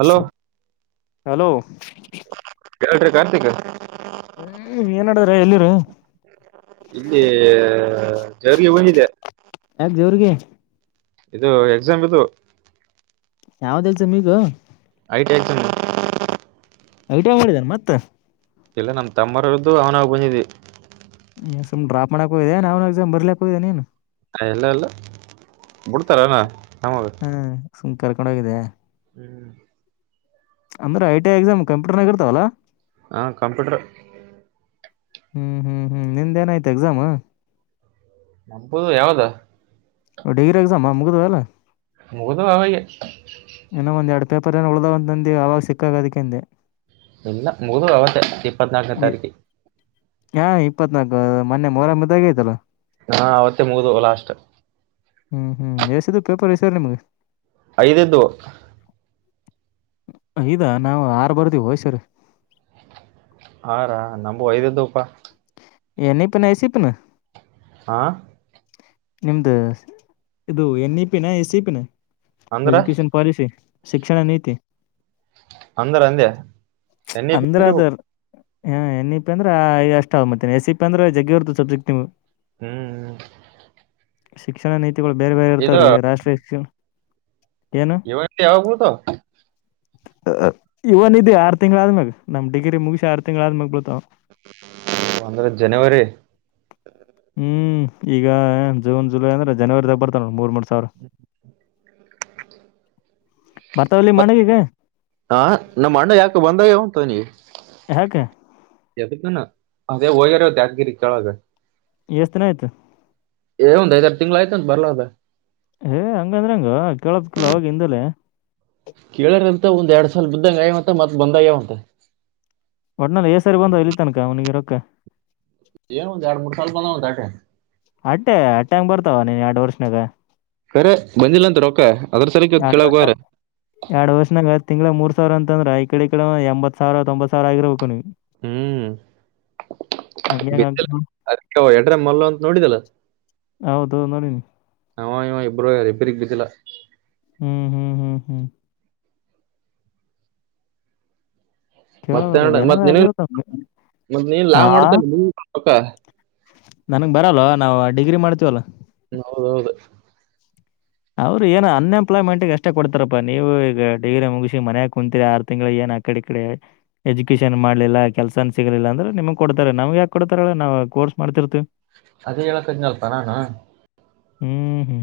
Hello hello ಹೇಳ್ರಿ ಗರ್ದಗ ಹ ಏನ್ಡಿದ್ರ ಎಲ್ಲಿರ ಇಲ್ಲಿ ಜರ್ಗ ಹೋಗಿದೆ ಯತ್ ಜವರುಗೆ ಇದು ಎಕ್ಸಾಮ್ ಇದು ಯಾವದಲ್ಸ ಮಗ ಐಟೈಸ್ ಐಟ ಮಾಡಿದಾನ ಮತ್ತ ಇಲ್ಲ ನಮ್ಮ ತಮ್ಮರರದ್ದು ಅವನಾಗ ಬಂದಿದ್ದಿ ಸುಮ್ಡ್ರಪ್ ಮಾಡಕ ಹ ಇದೆ ನ ಅವ್ನು ಎಕ್ಸಾಮ ಬರ್ಲಿಕ್ಕೋದೆ ನೀನು ಹ ಎಲ್ಲ ಎಲ್ಲ ಬಿಡ್ತಾರಣ ಹ್ಮ ಸುಮ್ ಕರ್ಕೊಂಡ ಹೋಗಿದ್ದೆ ಅಂದ್ರ ಟಿ ಎಕ್ಸಾಮ್ ಕಂಪ್ಯೂಟರ್ನಗ ಇರ್ತಾವವಲ್ಲ ಹಾ ಕಂಪ್ಯೂಟರ್ ಹ್ಮ್ ಹ್ಮ್ ಹ್ಮ್ ನಿಂದ ಏನಾಯ್ತು ಎಕ್ಸಾಮ ನಂಪದು ಯಾವದ ಡಿಗ್ರಿ ಎಕ್ಸಾಮ್ ಮುಗಿದಲ್ಲ ಮೂದು ಅವ ಇನ್ನ ಒಂದ್ ಎರಡ್ ಪೇಪರ್ ಏನ್ ಉಳ್ದ್ಂತಂದ ಅವಾವಾಗ ಸಿಕ್ಕಾಗ ಅದಕ್ಕೆಂದೆ ಇಲ್ಲ ಮುದು ಅವಸೆ ಇಪ್ಪತ್ನಾಲ್ಕನ ತಾರೀಕು ಹಾ ಇಪ್ಪತ್ನಾಲ್ಕು ಮೊನ್ನೆ ಮೊರ [unintelligible] ಮ್ದಾಗೆ ಯ್ತಲ್ಲ ಹಾ ಅವತ್ತೇ ಮುಗದು ಲಾಸ್ಟ್ ಹ್ಮ್ ಹ್ಮ್ ಎಸಿದ್ದ ಪೇಪರ್ ಎಸಾರ ನಿಮ್ಗ ಐದ ಇದ್ದು ಇದಾ ನಾವು ಆರ್ ಬರ್ತೀವಿ ಹೊದ ಸಲೆ ಆರಾ ನಮ್ಮು ಐದ ಇದ್ದು ಪಾ ನ ಇ ಪಿ ನೋ ಎಸ್ ಈ ಪಿ ನೋ ಹಾ ನಿಮ್ದ ಇದು ಎನ್ ಇ ಪಿನ ಎಸ್ ಇ ಪಿನ ಅಂದ್ರ ಎಜುಕೇಶನ್ ಪಾಲಿಸಿ ಶಿಕ್ಷಣ ನೀತಿ ಅಂದಾರ ಅಂದೆ ಎನ್ನ ಇ ಪೀ ಹಾ ಎನ್ ಇ ಪಿ ಅಂದ್ರೆಐದುಷ್ಟ ಆ ಮತ್ತನ ಎಸ್ ಇಿ ಅಂದ್ರೆ ಜಗ್ಗಿ ಇರತವ ಸಬ್ಜೆಕ್ಟ್ ನೀಮ್ಮು ಹ್ಮ್ ಹ್ಮ್ ಶಿಕ್ಷಣ ನೀತಿಗಳು ಬೇರೆ ಬೇರೆ ಇರ್ತಾವ್ರೀ ರಾಷ್ಟ್ರೀಯ ಏನು ಇವತ್ತೇ ಯಾವಾಗ ಬಿಳತಾವ ಇವ ನಿಧಿ ಆರು ತಿಂಗ್ಳ ಆದ್ಮ್ಯಾಗ ನಮ್ ಡಿಗ್ರಿ ಮುಗಿಸಿ ಆರ್ ತಿಂಗ್ಳ ಆದ್ಮಾಗ್ ಬಿಳತಾವ ಅಂದ್ರ ಜನವರಿ ಹ್ಮ್ ಈಗ ಜೂನ್ ಜುಲೈ ಅಂದ್ರೆ ಜನವರಿ ತಾಗ ಬರ್ತಾನ ನೋ ಮೂರ್ ವರ್ಷ ಸರ್ [unintelligible] ಮ ಹಾ ನಮ್ಮ ಅಣ್ಣ ಯಾಕೆ ಬಂದಾಗ ಉಂತ ನೀ ಯಾಕ ಯು ಅದ ಹೋಗಿದಾರೆ ದಾಜಗಿರಿ ಚಳಾಗ ಎಷ್ಟ ದಿನ ಆಯ್ತ ಏ ಒಂದ್ ಐದಾರು ತಿಂಗ್ಳ ಆಯ್ತ ಬರಲಾರದೆ ಏ ಹಂಗಂದ್ರ ಹಂಗ ಕೇಳದ ಕಿಲ್ಲ ಅವಾಗ ಹಿಂದಲೇ ಮತ್ತ ಒಂದ್ ಎರಡ್ ಸಲ ಬಿದ್ದಂಗ ಅಗ್ಯವವಂತ ಮತ್ತ ಬಂದ ಆಗ್ಯಾವ ಒಟ್ನಲ್ಲಿ ಎ ಸರಿ ಬಂದು ಇಲ್ಲಿ ತನಕ ಅವನೀಗಿರೊಕ್ಕ ಏನು ಒಂದ ಎರಡು ಮೂರ ಸಲಾ ಬಂದಾವ ಒಂದ ದಂಡಿ ಅಟ್ಟೆ ಅಟ್ಟೆ ಹಂಗ ಬರ್ತಾವ ನೀನ್ ಎರಡ ವರ್ಷನಾಗ ಸರೆ ಬಂದಿಲ್ಲಂತ ರೊಕ್ಕ ಅದ್ರ ಸಲಕ್ಕೆ ಎರಡು ಕೆಳಗ್ ವರ್ಷ ಹೋಗ್ಯಾರ ಎರಡು ವರ್ಷನಾಗ ತಿಂಗಳಾ ಮೂರ್ ಸಾವಿರ ಅಂತ ಅಂದ್ರ ಈ ಕಡೆ ಈಡೆ ಒ ಎಂಬತ್ ಸಾವರ ತೊಂಬ ಸಾವರ ಆಗಿರ್ಬೇಕು ನೀವು ಹ್ಮ್ ಹಂಗೆ ಹಂಗ್ ಆಗ್ತದ. ಬಿದ್ದಿಲ್ಲ ಎಡ್ರ ಮಲ್ಲು ಅಂತ ನೋಡಿದ್ದೆಲ್ಲ ಒನಡಿ ನೀ [unintelligible] ಅವ ಇವ ಇಬ್ರೋ ರಿಪೇರಿಗೆ ಬಿದ್ದಿಲ್ಲ ಹ್ಮ್ ಹ್ಮ್ ಹ್ಮ್ ಹ್ಮ್ ಮತ್ತೆ ಕೇವಲ್ಲಿನ ಮತ್ ನಿನಗ್ ಮತ್ ನೀನ್ ಲಾ ಆ ಹಾ ಮಾಡ್ತೇನೆ ರೊಕ್ಕ [unintelligible] ನನ್ಗ್ ಬರಲ್ ನಾವವು ಡಿಗ್ರಿ ಮಾಡ್ತೀವಲ್ಲ ಹ ಹೌದೌದು ಅವ್ರು ಏನ ಅನ್ಎಂಪ್ಲಾಯ್ಮೆಂಟ್ಗೆ ಎಷ್ಟೇ ಕೊಡ್ತಾರಪ್ಪ ನೀವು ಈಗ ಡಿಗ್ರಿ ಮುಗಿಸಿ ಮನ್ಯಾಗ ಕುಂತೀರಿ ಆರು ತಿಂಗಳ ಏನ ಕಡೆ ಕಡೆ ಎಜುಕೇಶನ್ ಮಾಡ್ಲಿಲ್ಲ ಕೆಲ್ಸನ್ ಸಿಗಲಿಲ್ಲ ಅಂದ್ರೆ ನಿಮ್ಗ್ ಕೊಡ್ತಾರೆ ನಮ್ಗೆ ಯಾಕ ಕೊಡ್ತಾರ ಹೇಳ ಅ ನಾವ ಕೋರ್ಸ್ ಮಾಡ್ತಿರ್ತಿ ಅದೇ ಹೆಳಕತಿನ ಅಲ್ಲ ಪಾ ನಾನು ಹ್ಮ್ ಹ್ಮ್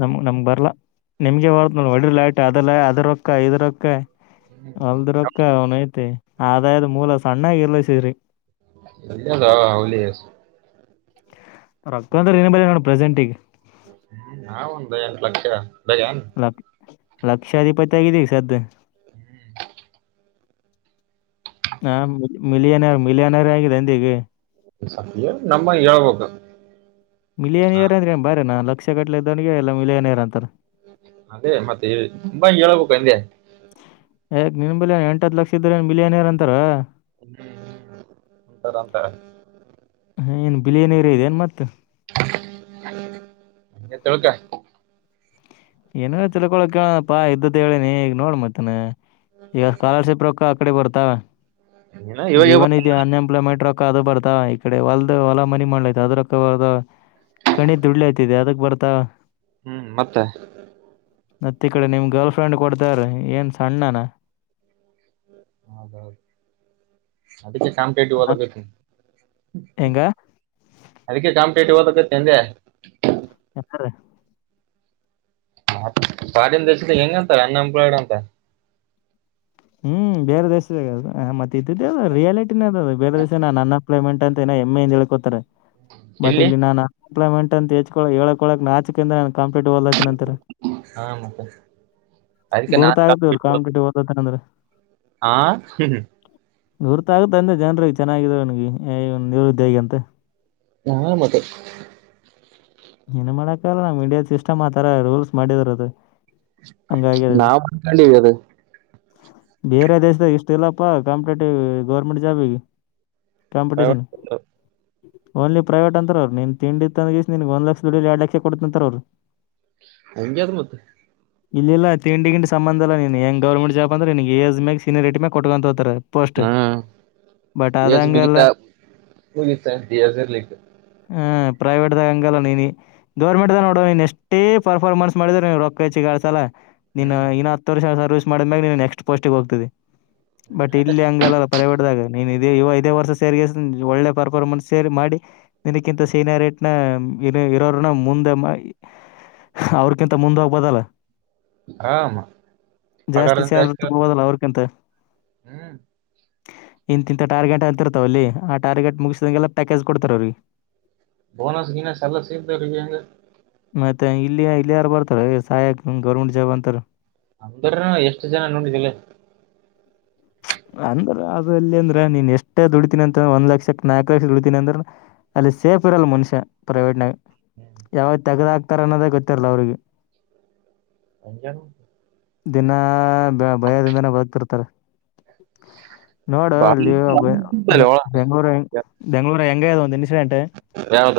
ನಮ ನಮ್ಗ್ ಬರ್ಲಾ ನಿಮ್ಗೆ ಬ ಒಡ ಲಾಟರಿ ಅದಲ್ಲ ಅದ್ರಕ್ಕ ಇದ ರೊಕ್ಕ ಅಲ್ದ್ರಕ್ಕ ಅವನ ಐತಿ ಆದಾಯದ ಮೂಲ ಸಣ್ಣಾಗಿ ಇರ್ಲಸ್ರರಿ ಇ ಹ ಹಲ [unintelligible] ರಕ್ತಂದ [unintelligible] ಏನರಾ ನೋಡ್ ಬ ನ ಪ್ರೆಸೆಂಟಿಂಗ್ [unintelligible] ಹ್ಮ ನ ಒ ದಯನ್ಟ್ಲ ದಯನ್ ಲಕ್ ಲಕ್ಷಾಧಿಪತಿ ಆಗಿದೀ ಈಗ ಸದ್ದ ಹ್ಮ್ [inaudible] ಹಾ ಮಿಲಿಯನರ್ ಮಿಲಿಯನರ್ ಆಗಿದೆ [unintelligible] ಅಂದ ಈಗೆ ಸತ್ಯ ನಮ್ಮ ಹೇಳ್ಬೇಕ ಮಿಲಿಯನ್ ಯರ್ ಅಂದ್ರ ಬರೇನ ಲಕ್ಷ ಕಟ್ಲಿದ್ದವನಿಗೆ ಎಲ್ಲ ಮಿಲಿಯನ್ ಇಯರ್ ಅಂತಾರೆ ಅದೇ ಮತ್ತೆ ತುಂಬಾ ಹೇಳ್ಬೇಕು ಹಂಗೆ ಯಾಕ್ ನಿನ್ ಬಿಲಯಾನಿ ಎಂಟತ್ ಲಕ್ಷ ಇದ್ರ ನೀನ್ ಬಿಲಯಾನಿರ್ ಅಂತಾರ ಹ್ಮ್ ಹ್ಮ ಉಂತದ [unintelligible] ಉಂತಾರೆ ಏನ್ ಬಿಲಯಾನಿರಿ ಇದೆೇನ್ ಮತ್ ಎತ್ತಳ್ಕ್ಕ [inaudible] ಏನೇನ ತಿಳ್ಕೊಳಕ್ ಕೇಳಪ್ಪಾ ಇದ್ದದ್ ಹೇಳೇನಿ ಈಗ ನೋಡ್ ಮತ್ತನ್ ಈಗ ಸ್ಕಾಲರ್ಶಿಪ್ ರೊಕ್ಕ ಕಡೆ ಬರ್ತಾವ ಏನ ಈಗ ಇವಾಗ ಇವಾಗ ಇವನ್ ಇ ಅನ್ ಎಂಪ್ಲಾಯ್ಮೆಂಟ್ ರ ಅದು ಬರ್ತಾ ಈ ಕಡೆ ಹೊಲ್ದ ಹೊಲ ಮನೆ ಮಾಡಲಯತ [unintelligible] ಅದ್ರರ್ ಕಣಿ ದುಡ್ಲತದೆ ಅದ ಬರ್ತಾ ಹ್ಮ್ ಮತ್ತೆ ಮತ್ತ ಕಡೆ ನಿಮ್ ಗರ್ಲ್ ಫ್ರೆಂಡ್ ಕೊಡ್ತಾರ ಏನ್ ಸಣ್ಣನ ಹೌದೌದು [unintelligible] ಅದಕ್ಕೆ ಕಾಮ ಹ? ಟೇಟದ ಹೆಂಗ ಅದಕ್ಕೆ ಕಾಮ ೇಟದ ಂದ [inaudible] ಯಾರ ಪಾಡಿನ್ ದೇಶದ ಹೆಂಗಂತಾರೆ ಅನ್ಎಂಪ್ಲಾಯ್ಡ್ ಅಂತ ಹ್ಮ್ ಬೇರೆ ದೇಶದ ಅ ಮತ್ತ ಇದ ಅದು ರಿಲಿಟಿನೇ ಅದ ಅದು ಬೇರೆ ದೇಶ ನ ಅನ್ ಅಪ್ಲೈಮೆಂಟ್ ಅಂತ ಏನ ಹೆಮ್ಮೆ ಇಂದ ಹೇಳ್ಕೋತಾರೆ ಬಟ್ ಇಲ್ಲಿ ನಾನ್ ಅನ್ ಎಂಪ್ಲಾಯ್ಮೆಂಟ್ ಅಂತ ಹೆಚ್ ಹೇಳಕಳಕ್ ನಾಚ್ ಅಂದ ಕಾಂಪ್ಲೀಟ್ಲತಿ [unintelligible] ನಂತರ [unintelligible] ಹಾ ಮತ್ತೆ ಅದಕ್ಕೆ ಗೊರ್ತ ನಾನ್ ಆಗತಿವ್ರು ಕಾಮ್ ಕಾಂಪಿಟೇಟಿವ್ ಕಟ್ಟ ದತ ಅಂದ್ರೆ ಹಾ ಗುರ್ತ ಆಗುತ್ತ ಅಂದೆ ಜನರ ಚೆನ್ನಾಗಿದ [unintelligible] ಅವನ್ಗೆವ ನಿವೃದ್ಧಿ ಹೇಗ ಅಂತ ನಾ ಮತ್ತೆ ಏನ್ ಮಾಡಕಲ್ಲ ನಾ ಮೀಡಿಯಾ ಸಿಸ್ಟಮ್ ಆತರ ರೂಲ್ಸ್ ಮಾಡಿರದು [unintelligible] ನಾವುೊಂಡಿ ಅದ ಬೇರೆ ದೇಶ್ದಾಗ ಇಷ್ಟು ಇಲ್ಲಪ್ಪ ಕಾಂಪಿಟೇಟಿವ್ ಗೌರ್ಮೆಂಟ್ ಜಾಬಿಗೆ ಕಂಪಿಟಷನ್ ಓನ್ಲಿ ಪ್ರೈವೇಟ್ ಅಂತಾರೆ ಅವರು ನಿನ್ ತಿಂಡಿ ಇತ್ತಂತಿಸಿ ನಿನಿಗ್ ಒನ್ ಲಕ್ಷ [unintelligible] ಡ ಎರಡು ಲಕ್ಷ ಕೊಡತ ಅಂತರ್ ಅವ್ರು ಹಂಗೆದ್ ಮತ್ತೆ ಇಲ್ಲ ಇಲ್ಲ ತಿಂಡಿ ಗಿಂಡಿ ಸಂಬಧ ಇಲ್ಲಾ ನೀನ್ ಹೆಂಗ ಗೌರ್ಮೆಂಟ್ ಜಾಬ್ಂದ್ರೆ ಎಜ್ ಮಾಗ ಸಿನ ರೇಟ ಮಾಗ ಕೊಟ್ಕೊಂತ ಹೋತಾರೆ ಹಾ [unintelligible] ಎ ಹಂಗಲ್ಲ ಮುಗಿತಾ ಬಗ ದರ್ಲಿಕ್ಕ ಹ ಪ್ರೈವೇಟ್ದ್ ಅಂಗಲ್ಲ ನೀನ್ ಗೌರ್ಮೆಂಟ್ ದ ನೋಡ ನೀನ್ ಎಷ್ಟೇ ಪರ್ಫಾರ್ಮೆನ್ಸ್ ಮಾಡಿದ್ರ ನೀವು ರೊಕ್ಕಾಚ್ಚಿಗಾಡ್ಸಲ ನೀನ್ ಹ್ಮ್ ಇನ್ನು ಹತ್ತು ವರ್ಷ ಸರ್ವಿಸ್ ಮಾಡದ್ ಮ್ಯಾಗ ನಿನ್ ನೆಕ್ಸ್ಟ್ ಪೋಸ್ಟ್ ಹೋಗ್ತಿದೆ ಹ್ಮ್ ಬಟ್ ಆಟ ಇಲ್ಲಿ ಹಂಗಲ್ಲಲ್ಲ ಪ್ರವೇಟ್ ದಾಗ ನೀನ್ ಇ ಐದೇ ವರ್ಷ ಸೇರಿಗೆ ಒಳ್ಳೆ ಪರ್ಫಾರ್ಮೆನ್ಸ್ ಸೇರಿ ಮಾಡಿ ನಿನಕ್ಕಿಂತ ಸೀನಿಯರ್ ರೇಟ್ ನ ಇರೋರನ್ನ ಮುಂದೆ ಮಾ ಅವ್ರಕಿಂತ ಮುಂದೆ ಹೋಗ್ಬದಲ್ಲ ಆರಾಮ ಪಗಾರ ಜಾಸ್ತಿ ಸ್ಯಾಲರಿ ಇರುತ್ತೆ. ಹೋದಲ್ಲ ಅವ್ರಕಿಂತ ಹ್ಮ್ ಇಂತಿಂಥ ಟಾರ್ಗೆಟ್ ಅಂತರ್ತವಲ್ಲಿ ಆ ಟಾರ್ಗೆಟ್ ಮುಗಿಸಿದಂಗೆಲ್ಲ ಪ್ಯಾಕೇಜ್ ಕೊಡ್ತಾರೆ ಅವ್ರಿಗೆ ಬೋನಸ್ ಗಿನಸ್ ಎಲ್ಲ ಸಿಗ್ಬೇಕ [unintelligible] ಹೆಗೆ ಮತ್ತೆ ಇಲ್ಲಿಯ ಇಲ್ಲಿ ಯಾರು ಬರ್ತಾರ ಸಾಯಕ ಗೌರ್ಮೆಂಟ್ ಜಾಬ್ ಅಂತಾರ ಅಂದ್ರ ಎಷ್ಟು ಜನ ನೋಡಿದಿಲ್ಲ ಹ ಅಂದ್ರ ಅದ್ರಲ್ಲಿ ಅಂದ್ರೆ ನೀನ್ ಎಷ್ಟೇ ದುಡಿತೀನಿ ಅಂತ ಒಂದ್ ಲಕ್ಷಕ್ಕ ನಾಲ್ಕಕ್ ಲಕ್ಷ ದುಡಿತೀನಿ ಅಂದ್ರ ಅಲ್ಲಿ ಸೇಫ್ ಇರಲ್ಲ ಮನುಷ್ಯ ಪ್ರೈವೇಟ್ ನಾಗ ಯಾವಾಗ ತೆಗದ ಹಾಕ್ತಾರ ಅನ್ನೋದೇ ಗೊತ್ತಿರ್ಲ ಅವ್ರಿಗೆ ಅಂಜನ್ ದಿನ ಭಯದಿಂದನೇ ಬದುಕತೀರತಾರ ನೋಡು ಅಲ್ಲಿ ಒಬ್ಬ ಬೆಂಗಳೂರು ಬೆಂಗ್ಳೂರು ಹೆಂಗ ಒಂದ ಯಾವದ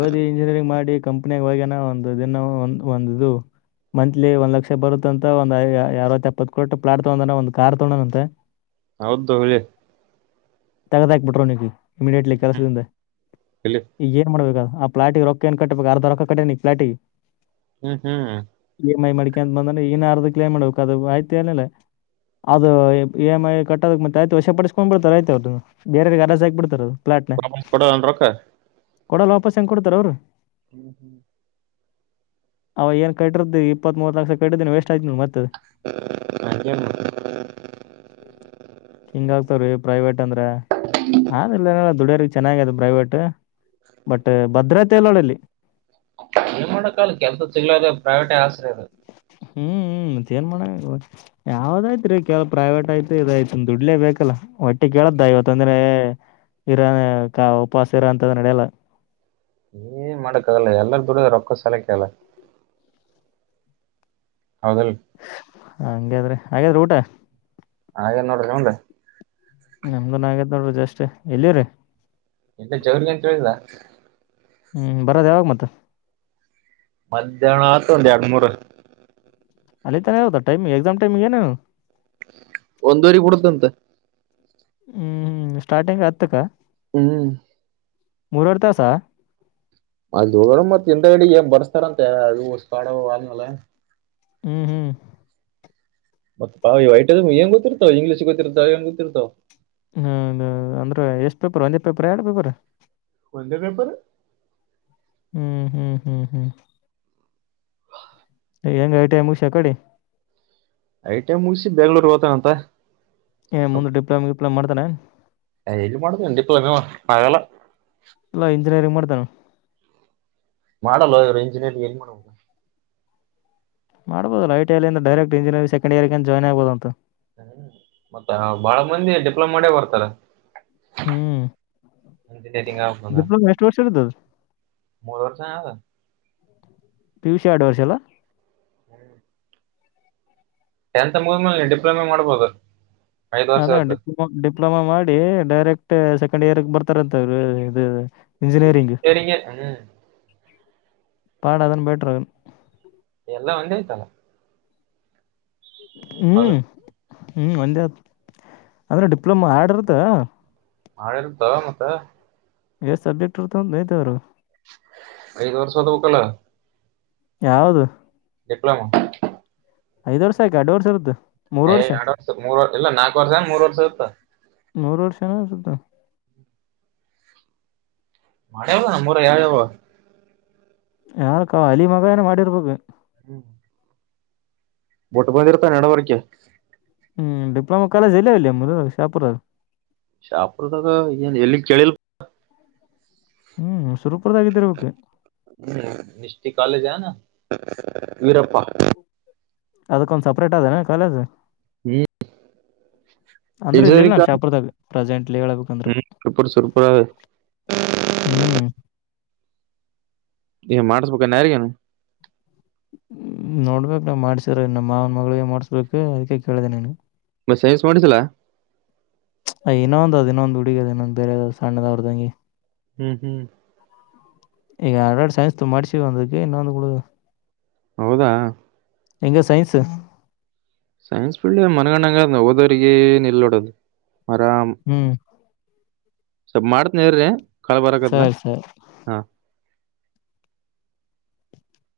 ಓದಿ ಇಂಜಿನಿಯರಿಂಗ್ ಮಾಡಿ ಕಂಪ್ನಿಯ ಹೋಗಿಯಾನ ಒಂದು ದಿನ ಒ ಒಂದು ಮಂತ್ಲಿ ಒಂದ್ ಲಕ್ಷ ಬರುತ್ತ ಅಂತ ಒಂದ ಅರವ ಎಪ್ಪತ್ತು ಕೊಟ್ಟು ಪ್ಲಾಟ್ ತಗೊಂಡನ ಒಂದು ಕಾರ್ ತಗೋಣಂತೆ ಹೌದದು ಹುಲಿ ತಗದ ಹಾಕೀ ಬಿಟ್ಟಿರನೋ ನಿ ಇಮಿಡಿಯಟ್ಲಿ ಕೆಲಸದಿಂದ ಹುಲಿ ಈಗೆನ ಮಾಡ್ಬೇಕ ಪ್ಲಾಟಿ ರೊಕ್ಕ ಏ ಕಟ್ಟಬೇಕು ಅರ್ಧ ರೊಕ್ಕ ಕಟ್ಟಿಯಾನ ಆ ಪ್ಲಾಟಿಗೆ ಹ್ಮ್ ಹ್ಮ್ ಮೈ ಮಾಡಿಕಕ ಅಂತ ಬಂದ್ರೆ ಇನ್ಾರದ ಕಲೇಮ ಮಾಡ್ಬೇಕು ಅದು ಆಯ್ತುಏನಲ್ಲ ಅದು ಇ ಮ್ ಐ ಕಟ್ಟದಕ್ ಮತ್ತೆ ಆಯ್ತು ವಶ ಪಡಸ್ಕೊಂಡ್ ಬಿಡ್ತಾರೆ ಆಯತ ಅವ್ರದ ಬೇರೆ ಅರಜ ಹಾಕ್ಬ ಬಿಡ್ತಾರೆ ಅದು ಪ್ಲಾಟ್ನ ಪ್ರಾಮಿಸ್ ಕೊಡೋಲ್ಲ ಏನ ರೊಕ್ಕ ಕೊಡಲ್ಲ ವಾಪಸ್ ಹೆಂಗ ಕೊಡ್ತಾರ ಅವ್ರು ಹ್ಮ್ ಹ್ಮ್ ಅವ ಏನ್ ಕಟ್ಟಿರ್ದ್ದ ಇಪ್ಪತ್ ಮೂತ್ ಲಕ್ಷ ಕಟ್ಟಿದ್ದೀನ ವೇಸ್ಟ್ ಕರೆ ಕಿಮ್ಮತ್ತ ಏನ್ ಪ್ರೈವೇಟ್ ಅಂದ್ರ ಆದ್ರಿಲ್ಲನ ದುಡ್ಯ್ರ ಚೆನ್ನಾಗ ಅದ ಪ್ರೈವೇಟ್ ಬಟ್ ಭದ್ರತೆ ಇಲ್ಲ ನೋಡ ಅಲ್ಲಿ ಪ್ರೈವಟ್ ಆಸರ ಹ್ಮ ೇನ್ಮ ಯಾವ್ದಾಯ್ತ್ ರೀ ಕೆಲ ಪ್ರೈವೇಟ್ ಆಯ್ತು ಇದಾಯ್ತು ದುಡ್ಲೆೇ ಬೇಕಲ್ಲ ಹೊಟ್ಟೆ ಕೇಳ್ದ ಇವತ್ತೊಂದ್ರೆ ಇರ ಉಪವಾಸ ಇರ ಅಂತದ ನಡೆಯಲ್ಲ ಏನ್ ಮಾಡಾಕ್ ಆಗಲ್ಲ ಎಲ್ಲಾರ ದುಡದ ರೊಕ್ಕ ಸಾಲಕ ಅಲ್ಲ ಹೌದಲ್ ಹಂಗಾದ್ರಿ ಹಾಗಾದ್ರಿ ಊಟ ಅಗದಿ ನೋಡರಿ ನಿಮ್ಮದ ನಮ್ದನ್ ಆಗೇತ್ ನೋಡ್ರಿ ಜಷ್ಟ ಎಲ್ಲಿರಿ ಇಲ್ಲೇ ಜವ್ರಿಗೆ ಅಂತ ಹೇಳಿದ ಹ್ಮ್ ಬರದ ಯಾವಾಗ ಮತ್ತ ಮಧ್ಯಾಹ್ನ ಅಗತದ ಒಂದ ಎರಡ ಮೂರ ಅಲ್ಲಿ ತಾನೇ ಇತ್ತಾ ಟೈಮಿ್ ಎಕ್ಸಾಮ್ ಟೈಮಿ್ ಏನೇನು ಒಂದೂವರಿ ಬಿಡತೇತಿ ಅಂತ ಹ್ಮ್ ಹ್ಮ್ ಸ್ಟಾರ್ಟಿಂಗ್ ಹತ್ತಕ್ಕ ಹ್ಮ್ ಮೂರವರಿರ್ಥಾಸ ಅ ಮತ್ ಎಂತ ಗಡೆ ಬರ್ಸ್ತಾರಂತೆ ಅದುಾಡ ಅ್ಮಾಲ ಹ್ಮ್ ಹ್ಮ್ ಮತ್ತ ಪಾವಿ ಐಟದ ಏನ್ ಗೊತ್ತಿತವು ಇಂಗ್ಲೀಷ್ ಗೊತ್ತಿರ್ತವ ಏನ ಗೊತ್ತಿರ್ತಾವ ಹ್ಮ ಅಂದ್ರೆ ಎಷ್ಟ್ ಪೇಪರ್ ಒಂದೇ ಪೇಪರ್ ಯಾರ್ಡ್ ಪೇಪರ್ ಒಂದೇ ಪೇಪರ್ ಹ್ಮ್ ಹ್ಮ್ ಹ್ಮ್ ಹ್ಮ್ ಹೆಂಗ ಐಟ ಮು ಉಷ ಕಡೆ ಐಟ್ ಮುಗಿಸಿ ಬೆಂಗ್ಳೂರ್ ಹೋಗ್ತಾನಂತ ಏ ಮುಂದೆ ಡಿಪ್ಲೊಮ ಗಿಪ್ಲೊಮ ಮಾಡ್ತಾನೆ ಏ ಎಲ್ಲಿ ಮಾಡೋದು ಇ ಮಹಳ ಆಗಲ್ಲ ಅಲ್ಲಾ ಇಂಜಿನಿಯರಿಂಗ್ ಮಾಡ್ತಾನ ಮಾಡಲ್ಲ ಇವರು ಇಂಜಿನಿಯರಿ್ ಎಲ್ಲಿ ಮಾಡಬೇಕ ಮಾಡ್ಬಹದು ಐಟಐಲ್ಲಿಂದ ಡೈಕ್ಟ್ ಇಂಜಿನಿಯರಿಂಗ ಸೆಂಕೆಂಡ ಇಯರ ಇಂದ ಜಾಯ್ನ್ ಆಗ್ಬುದು ಅಂತ ಹ್ಮ ಮತ್ತ ಬಾಳ ಮಂದಿ ಡಿಪ್ಲೊಮಾ ಮಾಡೇ ಬರ್ತಾರ ಹ್ಮ್, ಅಟಂಗಪ್ಪಂಗ ಡಿಪ್ಲೊಮಾ ಎಷ್ಟು ವರ್ಷ ಇರ್ತದೆ ಮೂರು ವರ್ಷ ಯಾವದ [unintelligible] ಪಿ, ಯು, ಸಿ ಎರಡು ವರ್ಷ ಅಲ್ಲ ಹ್ಮ್ [inaudible] ಟೆಂತ್ ಮುಗದ್ಮೇಲೆ ಡಿಪ್ಲೊಮೆ ಮಾಡ್ಬೋದು. ಐದ್ ವರ್ಷ ಅದೇ ಆಯ್ತು ಡಿಪ್ಲೊಮ, ಡಿಪ್ಲೊಮಾ ಮಾಡಿ ಡೈರೆಕ್ಟ್- ಕಂಡ ಯಾರ [unintelligible] ಕ್ ಬರ್ತಾರಂತ ಅವ್ರು ಇದು ಇಂಜಿನಿಯರಿಂಗ್ ಸರಿ ಹ್ಮ [unintelligible] ಪಾಡ ಅದುನ ಬೆಟ್ರ ಎಲ್ಲ ಒಂದೇ ಆಯ್ತಲ್ಲ. ಹ್ಮ್, ಹ್ಮ್ ಒಂದೇ ಅಂದ್ರೆ ಡಿಪ್ಲೊಮಾ ಆಡಿರತ್ತಾ. ಹಾ, ಆಡಿರೋತ್ತ ಮತ್ತ, ಎಷ್ಟ ಸಬ್ಜೆಕ್ಟ್ ಇರ್ತ ನೋಯತಿದರಗ. ಐದ್ ವರ್ಷ ಓದ ಬೆಕ್ಕಲ್ಲ. ಯಾವುದು. ಎಲಾಮ [unintelligible] ಐದ ವರ್ಷ ಯಾಕ ಎರಡ್ ವರ್ಷ ಇರ್ತದ್ದ. ಎರಡ್ ವರ್ಷದ ಮೂರ್ ವರ್ಷ ಇಲ್ಲಾ ನಾಕ್ ವರ್ಷ ಎನ್ಮೂರ್ ವರ್ಷ ಇರತ್ತ. ನೋರರ್ಷನ ಸ್ದ [unintelligible] ಮೆಾಡರಲ್ಲ ನಮ್ಮೂರಗ ಯಾವ-ಯಾವ. ಯಾರಕ್ಕ ಅಲಿಬಾಬಏನ ಮಾಡಿರ್ಬೇಕು. ಹ್ಮ್ [inaudible] ಬುಟ್ಟ್ ಬಂದ ಇರ್ತಾನ ನಡಬರಕೆ. ಹ್ಮ್, ಡಿಪ್ಲೋಮ ಕಾಲೇಜ್ ಎಲ್ಲಾವ ಇಲ್ಲಿ ಶಾಹಪುರಗ. ಶಾಹಪುರದಾಗ ಏನ್ ಎಲ್ಲಿನ್ ಕೇಳಿಲ್ಲಪ್ಪ. ಹ್ಮ್, ಸುರಪುರದಾಗ ಇದ್ದಿರ್ಬೇಕು ಹ್ಮ ಮಷ್ಟಿ ಕಾಲೇಜ ವೀರಪ್ಪ [unintelligible] ಅದಕ್ಕೊಂದ ಸಪ್ರೇಟ್ ಅದೇನೆ ಕಾಲೇಜ ಹ್ಮ್, ಅಂದ್ರೆ ಇಲ್ಲಿ ಇಲ್ ಇಂಜಿನಿಯರಿಂಗ್ ನಾನ್ ಶಾಹಾಪುರದಗ ಪ್ರೆಸೆಂಟ್ಲಿ ಹೇಳ್ಬೇಕಂದ್ರ. ಹ್ಮ್ ಸೂಪರ್ ಸೂಪರ್ ಹ್ಮ್, ಏನ್ಮಾಡ್ಸ್ಬೇಕನ್ ಯಾರಗನ ಹ್ಮ್, ನೋಡ್ಬೇಕೇಕ್ ನಾ ಮಾಡ್ಸ್ರಿದ್ರ ನಮ್ಮ ಮಾವನ ಮಗಳಿಗೆ ಮಾಡ್ಸ್ಬೇಕು ಅದಕ್ಕೆ ಕೇಳಿದೆ ನನಗ. ಸೈನ್ಸ್ ಮಾಡಿಸಿಲ್ಲ ಐನ ಅಂದು ಅದಿನಾಂದು ಬಿ [unintelligible] ಹುಡುಗಿಇನ್ನೂಂದ ಬೇರೆ ಸಣ್ಣದವ್ರತಂಗಿ. ಹ್ಮ್, ಹ್ಮ್ ಈಗ ಆಲ್ರಡಿ ಸೈನ್ಸ್ ಮಾಡ್ಸಿವಿ ಒಬ್ಬಕಿಗಿ ಇನ್ನೂಂದು ಉಳದಾದ. ಹೌದಾ, ! ಹೆಂಗ ಸೈನ್ಸ, - ಸೈನ್ಸ್ ಫೀಲ್ಡ್ ಮನಗಂಡಗ ಹೋದೋರಿಗಿಎನ್ ಇಲ್ಲೋಡೋದು ಅರಾಮ. ಹ್ಮ್ ಸ್ವಲ್ ಮಾಡ್ತನ್ರಿ ಕಾಲ್ ಬರಕತದ. ಸರಿ ಸರಿ ಹಾ-